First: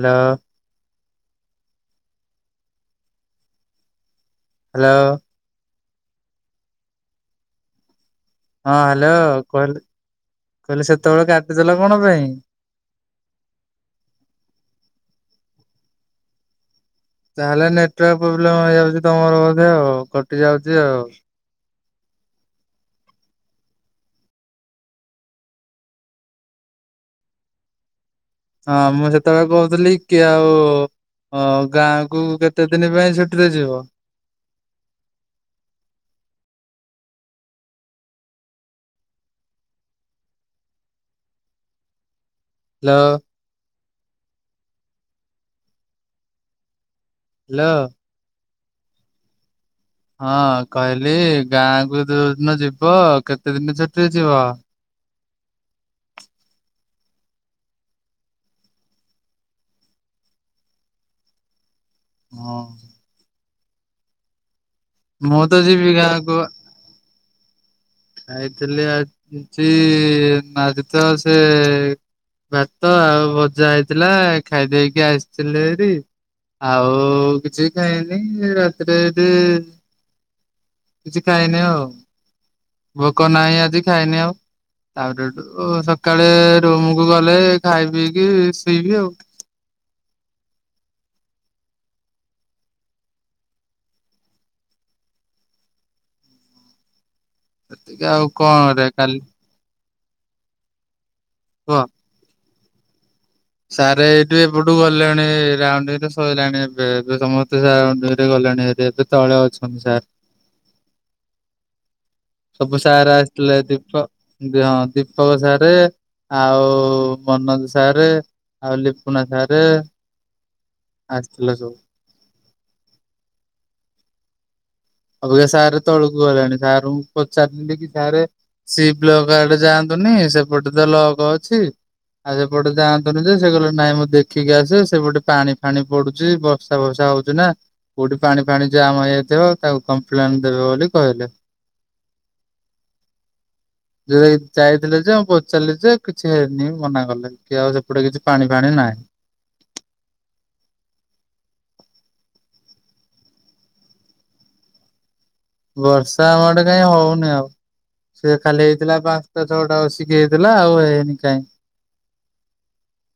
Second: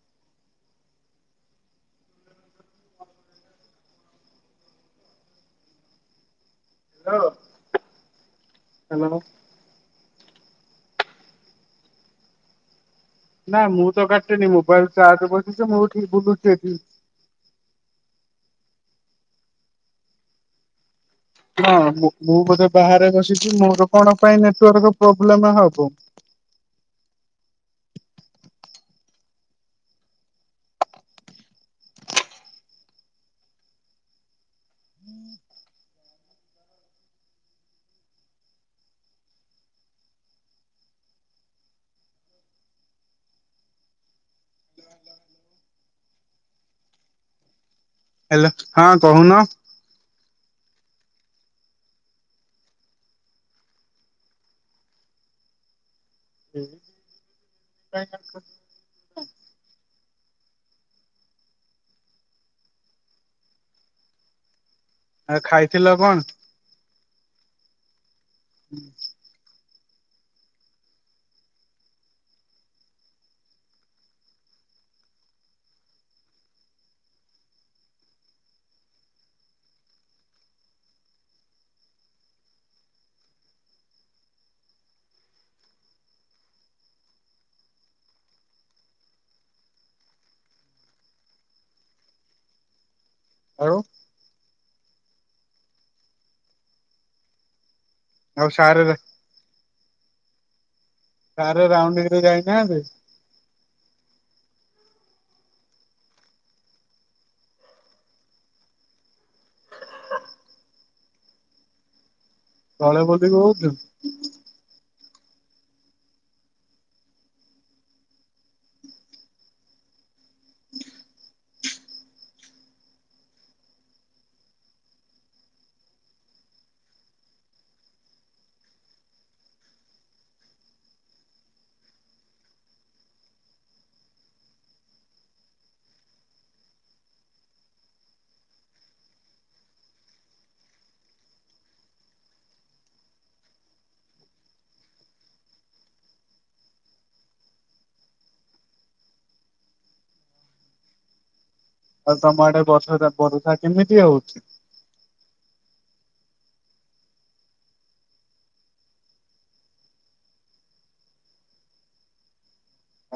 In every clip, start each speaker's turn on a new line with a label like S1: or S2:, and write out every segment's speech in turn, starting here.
S1: Hello hello
S2: hello
S1: ହଁ hello କହିଲ କହିଲି ସେତେବେଳେ କାଟିଦେଲ କଣ ପାଇଁ?
S2: ନାଇଁ ମୁଁ ତ କାଟିନି ମୋବାଇଲ ଚାର୍ଜ ବସିଛି ମୁଁ ଉଠିକ ବୁଲୁଛି ଏଠି।
S1: ତାହେଲେ ନେଟୱାର୍କ ପ୍ରୋବ୍ଲେମ ହେଇଯାଉଛି ତମର ବୋଧେ ଆଉ କଟି ଯାଉଛି ଆଉ।
S2: ହଁ ମୁଁ ବୋଧେ ବାହାରେ ବସିଛି ମୋର କଣ ପାଇଁ ନେଟୱାର୍କ ପ୍ରୋବ୍ଲେମ ହବ?
S1: ହଁ ମୁଁ ସେତେବେଳେ କହୁଥିଲି କି ଆଉ ହଁ ଗାଁକୁ କେତେ ଦିନ ପାଇଁ ଛୁଟିରେ ଯିବ?
S2: ହୁଁ
S1: ହାଲୋ ହ୍ୟାଲୋ
S2: ହ୍ୟାଲୋ ହଁ କହୁନ।
S1: ହଁ କହିଲି ଗାଁକୁ ଯୋଉ ଦିନ ଯିବ କେତେ ଦିନ ଛୁଟିରେ ଯିବ।
S2: ହୁଁ
S1: ହଁ
S2: ଆଉ
S1: ମୁଁ ତ
S2: ଖାଇଥିଲ
S1: ଯିବି
S2: କଣ
S1: ଗାଁକୁ। ଯାଇଥିଲି ଆଜି ନ ତ ସେ [inaudible] ଭାତ ଆଉ ଭଜା ହେଇଥିଲା ଖାଇଦେଇକି ଆସିଥିଲି ହାରି। ଆଉ କିଛି ଖାହିନି ରାତିରେ ଏଠି କିଛି ଖାଇନି ଆଉ। ଭୋକ ନାହିଁ ଆଜି ଖାଇନି ଆଉ ତାପରେସକାଳେ ରୁମକୁୁ ଗଲେ ଖାଇ ପିଇକି ଶୋଇବି ଆଉ
S2: ଆଉ।
S1: ସେତିକି ଆଉ କଣ ରେ କାଲି
S2: କାରରେ ରାଉଣ୍ଡରେ ଯାଇଥାନ୍ତେ
S1: ସାର୍ ଏଇଠୁ ଏପଠୁ ଗଲେଣି ରାଉଡିଙ୍ଗ ରେ ସଇଲାଣି ଏବେ ଏବେ ସମସ୍ତେ ରାଉଡିଙ୍ଗରେ ଗଲେଣି ଏବେ ତଳେ ଅଛନ୍ତି ସାର୍ ସବୁ
S2: ତଳେ
S1: ସାର
S2: ବୋଲି
S1: ଆସିଥିଲେ
S2: କହୁଛୁ
S1: ଦୀପ ହଁ ଦୀପକସାରେ ଆଉ ମନୋଜ ସାରେ ଆଉ ଲିପୁନା ସାରେ ଆସି ଥିଲେ ସବୁ। ଅବିକାସାର୍ ରେ ତଳକୁ ଗଲେଣି ସାର଼ ଙ୍କୁ ପଚାରିିଲି କି ସାରେ ସି ବ୍ଲକ ଆଡେ ଯାଆନ୍ତୁନି ସେପଟେ ତ ଲକ ଅଛି। ଆଉ ସେପଟେ ଯାଆନ୍ତୁନି ଯେ ସେ କହିଲେ ନାଇଁ ମୁଁ ଦେଖିକି ଆସେ ସେପଟେ ପାଣି ଫାଣି ପଡୁଛି ବ ବର୍ଷା ଫର୍ଷା ହଉଚି ନା କୋଉଠି ପାଣି ଫାଣି ଜାମ୍ ହେଇଯାଇଥିବ ତାକୁ କପ୍ଲେନ ଦେବେ ବୋଲି କହିଲେ। ଯେବେ ଯାଇଥିଲେ ଯେ ପଚାରିଲି ଯେ କିଛି ହେଇନି ମନା କଲେ କି ଆଉ ସେପଟେ କିଛି ପାଣି ଫାଣି ନାହିଁ।
S2: ଆଉ ତମ ଆଡେ ବର୍ଷା ଟା ବରଷା କିମିତି ହେଉଚି?
S1: ବର୍ଷା ଆମ ଆଡ଼େ କାଇଁ ହଉନି ଆଉ। ସେ ଖାଲି ହେଇଥିଲା ପାଞ୍ଚଟା ଛଅଟା ବସିକି ହେଇଥିଲା ଆଉ ହେଇନି କାଇଁ।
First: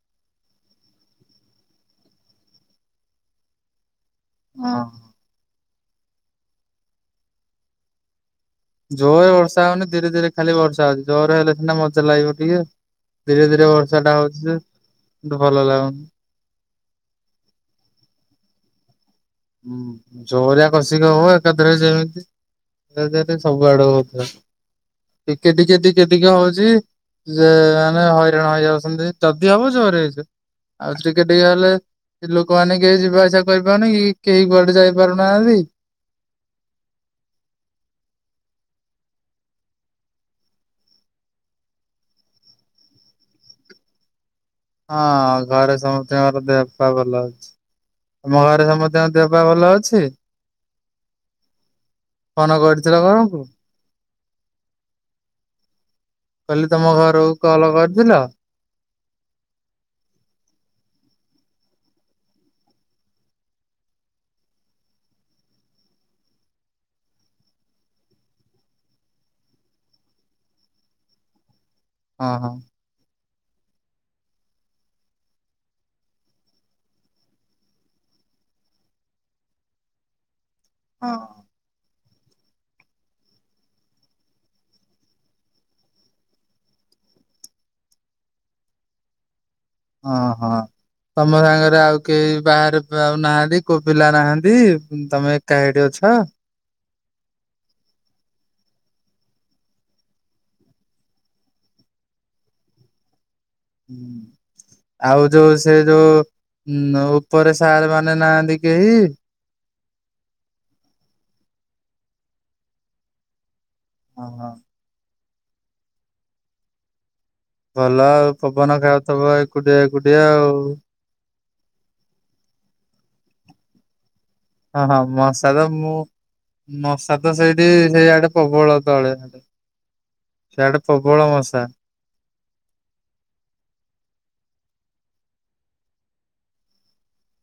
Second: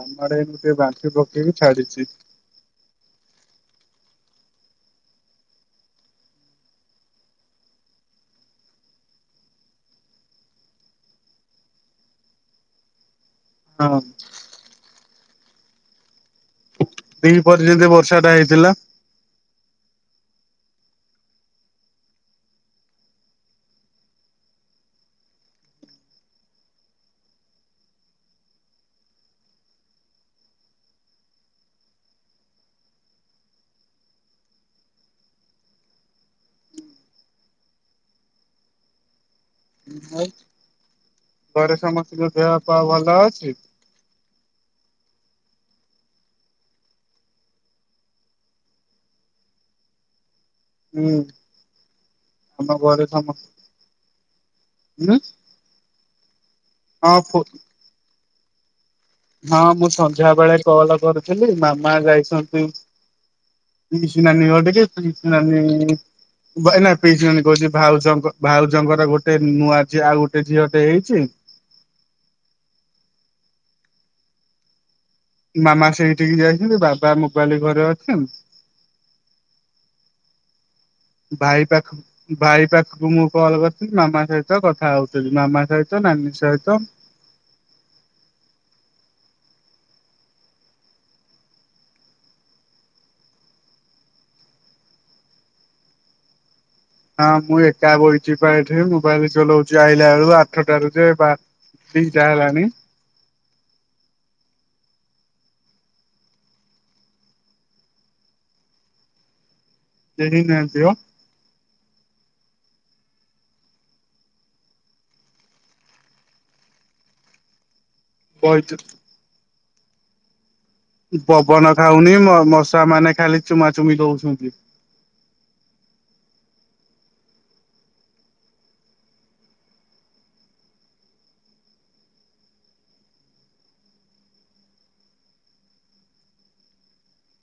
S2: ଆମର ଏଇଠି ଟିକେ ବାନ୍ତି ପକେଇକି ଛାଡିଛି।
S1: ହଁ। ଜୋରରେ ବର୍ଷା ହଉନି ଧୀରେ ଧୀରେ ଖାଲି ବର୍ଷା ହଉଛି ଜୋରରେ ହେଲେ ସିନା ମଜା ଲାଗିବ ଟିକେ ଧୀରେ ଧୀରେ
S2: ହଁ
S1: ବର୍ଷା ଟା ହଉଛି ଯେ ଭଲ ଲାଗୁନି।
S2: ଦି ପରେ ଯେମିତି ବର୍ଷା ଟା ହେଇଥିଲା।
S1: ହୁଁ ଜୋରିଆ କଷିକି ହେଉ ଏକାଥରେ ଯେମିତି ଦେ ଦେ ଦେ ସବୁ ଆଡୁ କଥା ଟିକେ ଟିକେ ଟିକେ ହଉଛି। ଯେ ଆମେ ହଇରାଣ ହେଇଯାଉଛନ୍ତି ଯଦି ହବ ଜୋରେ ହେଇଯା। ଆଉ ଟିକେ ଟିକେ ହେଲେ ଲୋକମାନେ କେହି ଯିବା ଆସିବା କରିପାରୁନି କି? କେହି କୁଆଡେ ଯାଇ ପାରୁନାହାନ୍ତି।
S2: ଘରେ ସମସ୍ତଙ୍କ ଦେହ ପା ଭଲ ଅଛି।
S1: ହଁ ଘରେ ସମସ୍ତଙ୍କର ଦେହ ପା ଭଲ ଅଛି। ମୋ ଆଡ଼େ ସମସ୍ତଙ୍କ ଦେହ ପା ଭଲ ଅଛି।
S2: ହୁଁ
S1: ଫୋନ
S2: ତମ
S1: କରିଥିଲ
S2: ଘରେ
S1: ଘରକୁ
S2: ସମସ୍ତ
S1: ମୁଁ କହିଲି ତମ ଘରକୁ କଲ୍ କରିଥିଲ?
S2: ହଁ ମୁଁ ସନ୍ଧ୍ୟା ବେଳେ କଲ କରିଥିଲି ମାମା ଯାଇଛନ୍ତି ପିଇସୀନାନି ଘରଟିକି ପିଇସୀନାନି ପିଇସିନାନୀ କହୁଛି ଭାଉଜଙ୍କ ଭାଉଜଙ୍କର ଗୋଟେ ନୂଆ ଝିଅ ଆଉ ଗୋଟେ ଝିଅ ହେଇଛି।
S1: ହଁ ହଁ।
S2: ମାମା ସେଇଠିକି ଯାଇଛନ୍ତି ବାବା ମୋବାଇଲି ଘରେ ଅଛି।
S1: ହଁ।
S2: ଭାଇ ପାଖ ଭାଇ ପାଖକୁ ମୁଁ କଲ୍ କରିଥିଲି ମାମା ସହିତ କଥା ହଉଥିଲି ମାମା ସହିତ ନାନୀ ସହିତ
S1: ହଁ ହଁ। ତମ ସାଙ୍ଗରେ ଆଉ କେହି ବାହାରେ ନାହାନ୍ତି କୋଉ ପିଲା ନାହାନ୍ତି ତମେ ଏକା ସେଇଠି ଅଛ।
S2: ହଁ ମୁଁ ଏକା ବହିଛିି ପା ଏଠି ମୋବାଇଲ ଚଲାଉଛି ଆଇଲାବେଳୁ ଆଠଟାରୁ ଯେ ବା ଦିଟା ହେଲାଣି।
S1: [inaudible] ଆଉ ଯୋଉ ସେ ଯୋଉ ଉପରେ ସାର୍ ମାନେ ନାହାନ୍ତି କେହି।
S2: ସେ କେହି ନାହାନ୍ତି ମ
S1: ହଁ ହଁ। ଭଲ ଆଉ
S2: ବଇଚି
S1: ପବନ ଖାଉଥିବ ଏକୁଟିଆ ଏକୁଟିଆ ଆଉ।
S2: ପବନ ଖାଉନି ମଶା ମାନେ ଖାଲି ଚୁମା ଚୁମି ଦଉଛନ୍ତି।
S1: ଓ ହଁ ମଶା ତ ମୁଁ। ମଶା ତ ସେଇଠି ସେଇ ଆଡେ ପ୍ରବଳ ତଳେ। ସେଆଡେ ପ୍ରବଳ ମଶା।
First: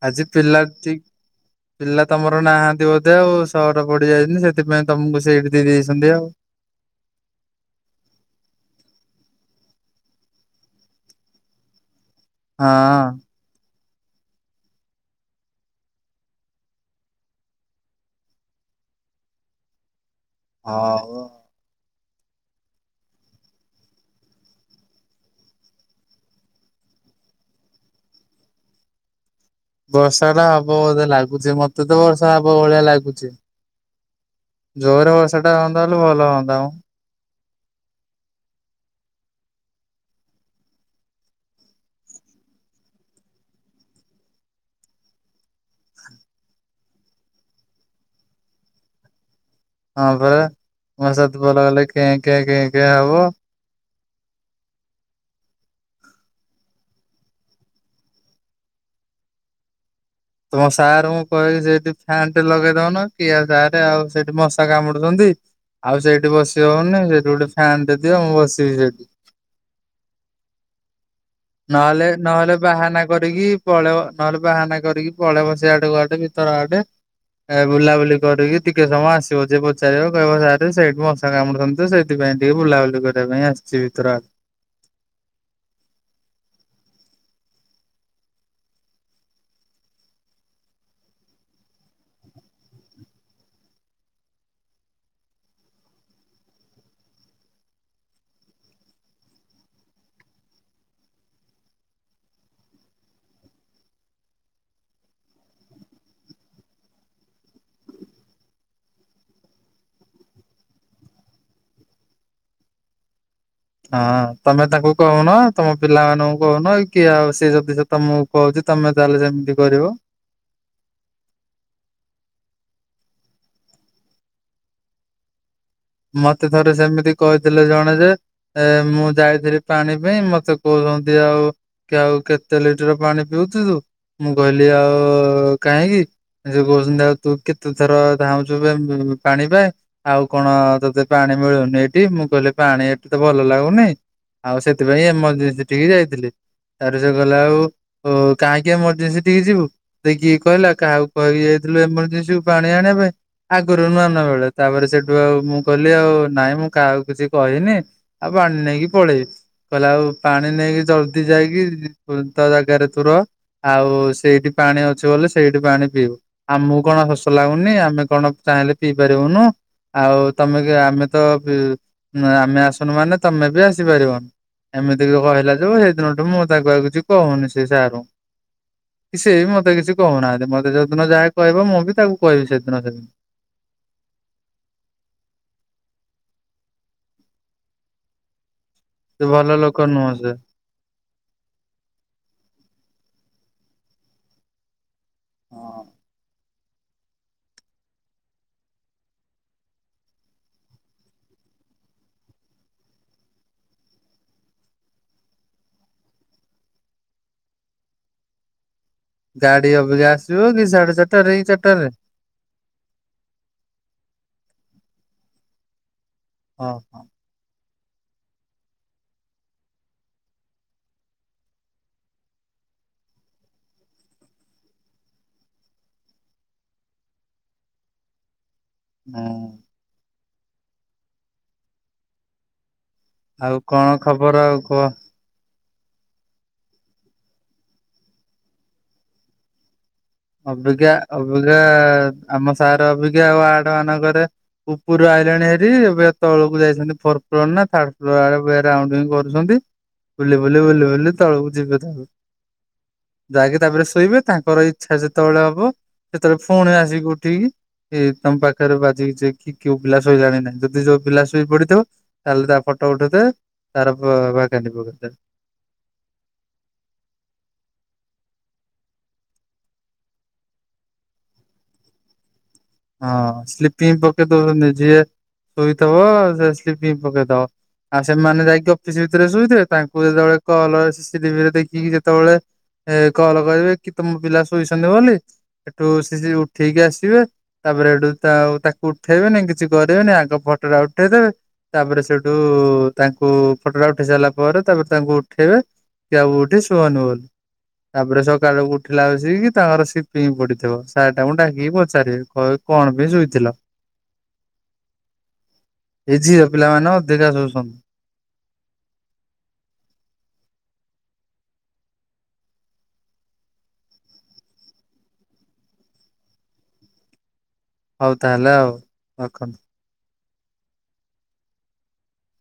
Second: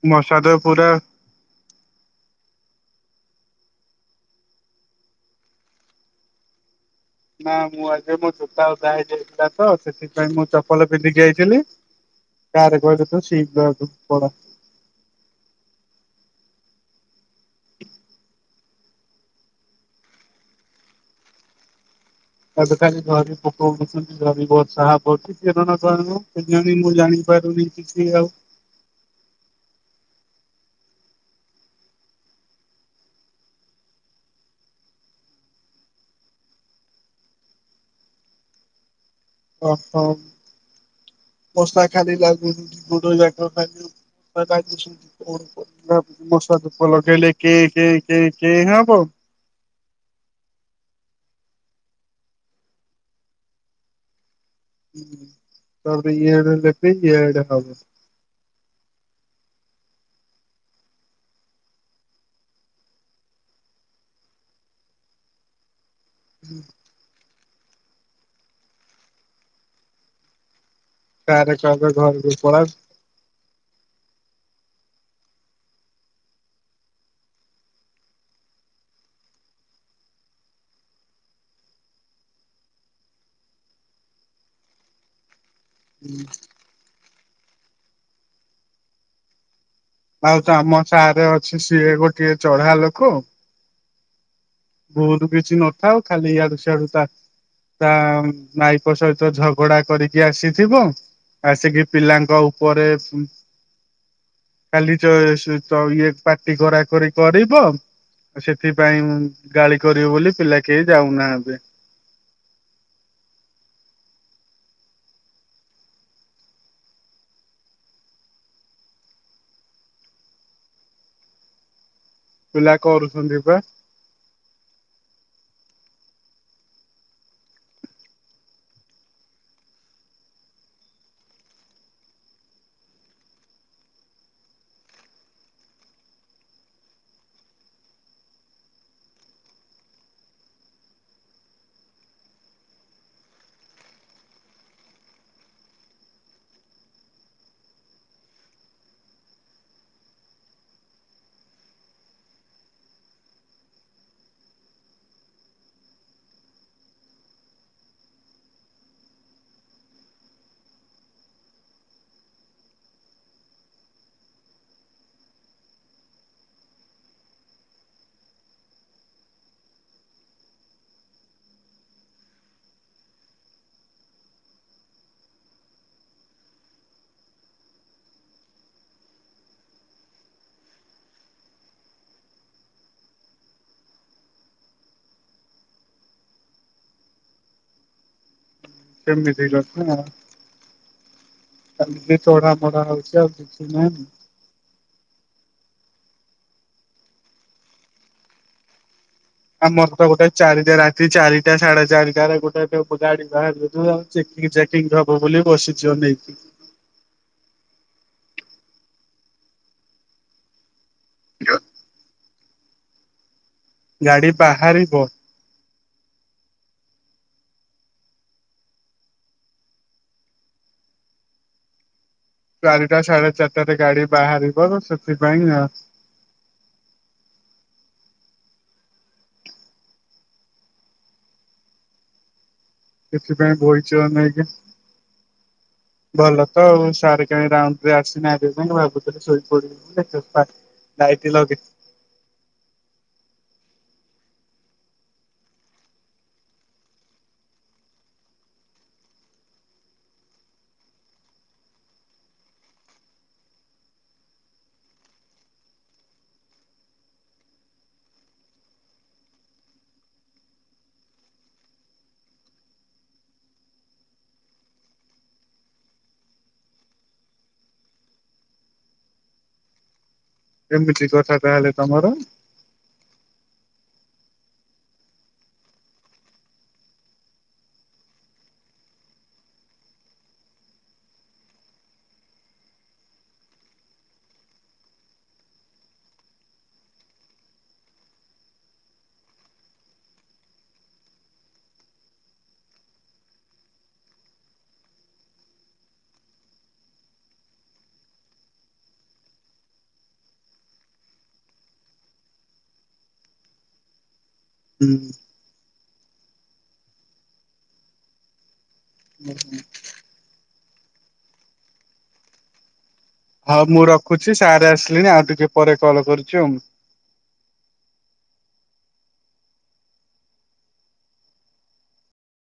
S1: ଆଜି
S2: ମଶା ତ
S1: ପିଲା
S2: ପୁରା
S1: ଟି ପିଲା ତମର ନାହାନ୍ତି ବୋଧେ ଆଉ ସହଟ ପଡିଯାଇଛନ୍ତିି ସେଥିପାଇଁ ତମକୁ ସେଇଠି ଦେଇ ଦେଇଛନ୍ତି ଆଉ।
S2: ନା ମୁଁ ଆଜି ମୋ ଜୋତା ଓଦା ହେଇ ଯାଇଥିଲା ତ ସେଥିପାଇଁ ମୁଁ ଚପଲ ପିନ୍ଧିକି ଆଇଥିଲି। ଗାଁ ରେ
S1: ହଁ।
S2: କହୁଚନ୍ତି ତ ଶୀଘ୍ରୁ ପଡ।
S1: ହଉ।
S2: ତାବେ ଖାଲି ଝରି ପୋକ ଉଡୁଛନ୍ତି ଝରି ବର୍ଷା ହବ କରଣ କେଜଣି ମୁଁ ଜାଣିପାରୁନି। କିଛି ଆଉ
S1: ବର୍ଷାଟା ହବ ବୋଧେ ଲାଗୁଛି ମତେ ତ ବର୍ଷା ହବ ଭଳିଆ ଲାଗୁଛି। ଜୋରରେ ବର୍ଷା ଟା ହୁଅନ୍ତା ହେଲେ ଭଲ ହୁଅନ୍ତା ମ।
S2: ଓହୋ ବସ୍ତା ଖାଲି ଲାଗୁ ଗୋଦ ଯାକ ଖାଲି [inaudible] କ ଦ [inaudible] ଭାବୁଛି ମଶା ଧୁପ ଲଗେଇଲେ କେଁ କେଁ କେଁ କେଁ ହବ।
S1: ହଁ ପରା ମଶା ଧୂପ ଲଗାଇଲେ କେଁ କେଁ କେଁ କେଁ ହବ।
S2: ହୁଁ ତାପରେ ଇଆଡେ ଲେପେ ଇଆଡେ ହବ।
S1: ତମ ସାର୍ ଙ୍କୁ କହିବ ସେଇଠି ଫ୍ୟାନ ଟେ ଲଗେଇ ଦଉନ କି ସାର ଆଉ ସେଇଠି ମଶା କାମୁଡୁଛନ୍ତି। ଆଉ ସେଇଠି ବସି ହଉନି ସେଇଠି ଗୋଟେ ଫ୍ୟାନ ଟେ ଦିଅ ମୁଁ ବସିବି ସେଇଠି।
S2: ସାରେ କହିବେ
S1: ନହେଲେ
S2: ଘରକୁ
S1: ନହେଲେ
S2: ପଳା
S1: ବାହାନା କରିକି ପଳେଇବ ନହେଲେ ବାହାନା କରିକି ପଳେଇବ ସିଆଡେ କୁଆଡେ ଭିତର ଆଡେ। ଏ ବୁଲାବୁଲି କରିକି ଟିକେ ସମୟ ଆସିବ ଯିଏ ପଚାରିବ କହିବ ସାର୍ ସେଇଠି ମଶା କାମୁଡୁଛନ୍ତି ତ ସେଥିପାଇଁ ଟିକେ ବୁଲାବୁଲି କରିବା ପାଇଁ ଆସିଛି ଭିତର ଆ
S2: ହୁଁ। ଆଉ ତ ଆମ ସାରେ ଅଛି ସିଏ ଗୋଟିଏ ଚଢା ଲୋକ। ବହୁତ କିଛି ନଥାଉ ଖାଲି ଇଆଡୁ ସିଆଡୁ ତା ତା ମାଇପ ସହିତ ଝଗଡା କରିକି ଆସିଥିବ। ଆସିକି ପିଲାଙ୍କ ଉପରେ କାଲି ଚ ସ ତ ଇଏ ପାଟି କରା କରି କରିବ ସେଥିପାଇଁ ଗାଳି କରିବି ବୋଲି ପିଲା କେହି ଯାଉନାହାଁନ୍ତି।
S1: ହଁ ତମେ ତାଙ୍କୁ କହୁନ ତମ ପିଲାମାନଙ୍କୁ କହୁନ କି ଆଉ ସିଏ ଯଦି ତମକୁ କହୁଛି ତମେ ତାହେଲେ ସେମିତି କରିବ।
S2: ପିଲା କରୁଛନ୍ତି ପା।
S1: ମତେ ଥରେ ସେମିତି କହିଥିଲେ ଜଣେ ଯେ ଏ ମୁଁ ଯାଇଥିଲି ପାଣି ପାଇଁ ମତେ କହୁଛନ୍ତି ଆଉ କି ଆଉ କେତେ ଲିଟର ପାଣି ପିଉଛୁ ତୁ ମୁଁ କହିଲି ଆଉ କାହିଁକି? ସେ କହୁଛନ୍ତି ଆଉ ତୁ କେତେଥର ଧଉଁଛୁ ପାଣି ପାଇଁ ଆଉ କଣ ତତେ ପାଣି ମିଳୁନି ଏଠି ମୁଁ କହିଲି ପାଣି ଏଠି ତ ଭଲ ଲାଗୁନେଇ ଆଉ ସେଥିପାଇଁ ଏମର୍ଜେନ୍ସି ଟିକେ ଯାଇଥିଲି। ତାପରେ ସେ କହିଲା ଆଉ କାହିଁକି ଏମର୍ଜେନ୍ସି ଟିକେ ଯିବୁ। ତତେ କିଏ କହିଲା କାହାକୁ କହିକି ଯାଇଥିଲୁ ଏମର୍ଜେନ୍ସିୁ ପାଣି ଆଣିବା ପାଇଁ। ଆଗରୁ ନୁଆ ନଆ ବେଳେ ତାପରେ ସେଠୁ ଆଉ ମୁଁ କହିଲି ଆଉ ନାଇଁ ମୁଁ କାହାକୁ କିଛି କହିନି ଆଉ ପାଣି ନେଇକି ପଳେଇବି। କହିଲା ଆଉ ପାଣି ନେଇକି ଜଲଦି ଯାଇକି ତା ଜାଗାରେ ତୁ ର। ଆଉ ସେଇଠି ପାଣି ଅଛି ବୋଲି ସେଇଠି ପାଣି ପିଇବୁ। ଆମକୁ କଣ ଶୋଷ ଲାଗୁନି ଆମେ କଣ ଚାହିଁଲେ ପିଇ ପାରିବୁନୁ ଆଉ ତମେ କି ଆମେ ତ ପି ଆମେ ଆସୁନୁ ମାନେ ତମେ ବି ଆସିପାରିବନି। ଏମିତିକି କହିଲା ଠୁ ସେଇ ଦିନଠୁ ମୁଁ ତାକୁ ଆଉ କିଛି କହୁନି ସେ ସାର୍ ଙ୍କୁ। କି ସେ ବି ମତେ କିଛି କହୁନାହାନ୍ତି ମତେ ଯୋଉ ଦିନ ଯାହା କହିବ ମୁଁ ବି ତାକୁ କହିବି ସେଦିନ ସମିତି। ସେ
S2: ଏମିତି
S1: ଭଲ ଲୋକ
S2: କଥା
S1: ନୁହଁ ସେ।
S2: ଖାଲି ତଡା ମଡା ହଉଛି ଆଉ କିଛି ନାହିଁ।
S1: ହଁ।
S2: ଆଉ ମୋର ତ ଗୋଟେ ଚାରିଟା ରାତି ଚାରିଟା ସାଢେ ଚାରିଟାରେ ଗୋଟେ ଗାଡି। [unintelligible] ଚେକିଂ ଚେକିଂ ହବ ବୋଲି ବସିଚି ଅନେଇକି।
S1: ଗାଡି ଅବିକା ଆସିବ କି ସାଢେ ଚାରିଟା ରେ ଏଇ ଚାରିଟା ରେ?
S2: ଗାଡି ବାହାରିବ
S1: ଅ ହଁ।
S2: ଚାରିଟା ସାଢେ ଚାରିଟାରେ ଗାଡି ବାହାରିବ ସେଥିପାଇଁ ଆ
S1: ଉଁ। ଆଉ
S2: ସେଥିପାଇଁ
S1: କଣ
S2: ବଇଚୁ ଆମେ
S1: ଖବର
S2: ଆଜ୍ଞା।
S1: ଆଉ କୁହ?
S2: ଭଲ ତ ଆଉ ସାରେ କାଇଁ ରାଉଣ୍ଡରେ ଆସି ନାହାନ୍ତି, ଭାବୁଥିଲି ଶୋଇ ପଡିବି
S1: ଅବିକା ଅବିକା ଆମ ସାର୍ ଅଭିକା ୱାଡ ମାନଙ୍କରେ ଉପୁରୁ ଆଇଲାଣି ଭାରି, ଏବେ ତଳକୁ ଯାଇଛନ୍ତି ଫୋର୍ ଫ୍ଲୋର୍ ନା ଥାର୍ଡ ଫ୍ଲୋର୍ ଆଡ଼କୁ ରାଉଣ୍ଡିଂ କରୁଛନ୍ତି। ବୁଲି ବୁଲି ବୁଲି ବୁଲି ତଳକୁ ଯିବେ ତାପରେ। ଯାଇକି ତାପରେ ଶୋଇବେ। ତାଙ୍କର ଏଇ ଇଚ୍ଛା ଯେତେବେଳେ ହବ ସେତେବେଳେ ପୁଣି ଆସିକି ଉଠିକି ଏ ତମ ପାଖରେ [unintelligible] କେଉ ପିଲା ଶୋଇଲାଣି ନାଇ, ଯଦି ଯୋଉ ପିଲା ଶୋଇପଡିଥିବ ତାହେଲେ ତାର ଫଟୋ ଉଠେଇଦେବେ ତାର ଭାକାଣ୍ଡି ପକେଇଦେବେ।
S2: ଏମିତି କଥା ତାହେଲେ ତମର।
S1: ହଁ। ସ୍ଲିପିଙ୍ଗ ପକେଇଦବନି ଯିଏ ଶୋଇଥବ ସେ ସ୍ଲିପିଙ୍ଗ ପକେଇଦବ। ଆଉ ସେମାନେ ଯାଇକି ଅଫିସ ଭିତରେ ଶୋଇଥିବେ, ତାଙ୍କୁ ଯେତେବେଳେ କଲ୍ ସିସିଟିଭିରେ ଦେଖିକି ଯେତେବେଳେ ଏ କଲ୍ କରିବେ କି ତମ ପିଲା ଶୋଇଛନ୍ତି ବୋଲି, ହେଠୁ ସେ ଯିବେ ଉଠେଇକି ଆସିବେ ତାପରେ ହେଠୁ ତାକୁ ଉଠେଇବେନି କିଛି କରିବେନି ଆଗ ଫଟୋଟା ଉଠେଇଦେବେ। ତାପରେ ସେଠୁ ତାଙ୍କୁ ଫଟୋ ଟା ଉଠେଇ ସାରିଲା ପରେ ତାପରେ ତାଙ୍କୁ ଉଠେଇବେ। କି ଉଠ ସୁଅନି ବୋଲି। ତାପରେ ସକାଳୁକୁ ଉଠିଲା ବସିକି କି ତାଙ୍କର ସ୍ଲିପିଙ୍ଗ ପଡିଥିବ। ସାର୍ ତାଙ୍କୁ ଡାକିକି ପଚାରିବେ। କହିବେ କଣ ପାଇଁ ଶୋଇଥିଲ।
S2: ଉଁ।
S1: ଏ ଝିଅ ପିଲା ମାନେ ଅଧିକା ଶୋଉଛନ୍ତି।
S2: [unintelligible] ହଉ ମୁଁ ରଖୁଚି। ସାରେ ଆସିଲିଣିି ଆଉ ଟିକେ ପରେ କଲ୍ କରୁଚି ଆଉ।
S1: ହଉ ତାହେଲେ ଆଉ ରଖନ୍ତୁ।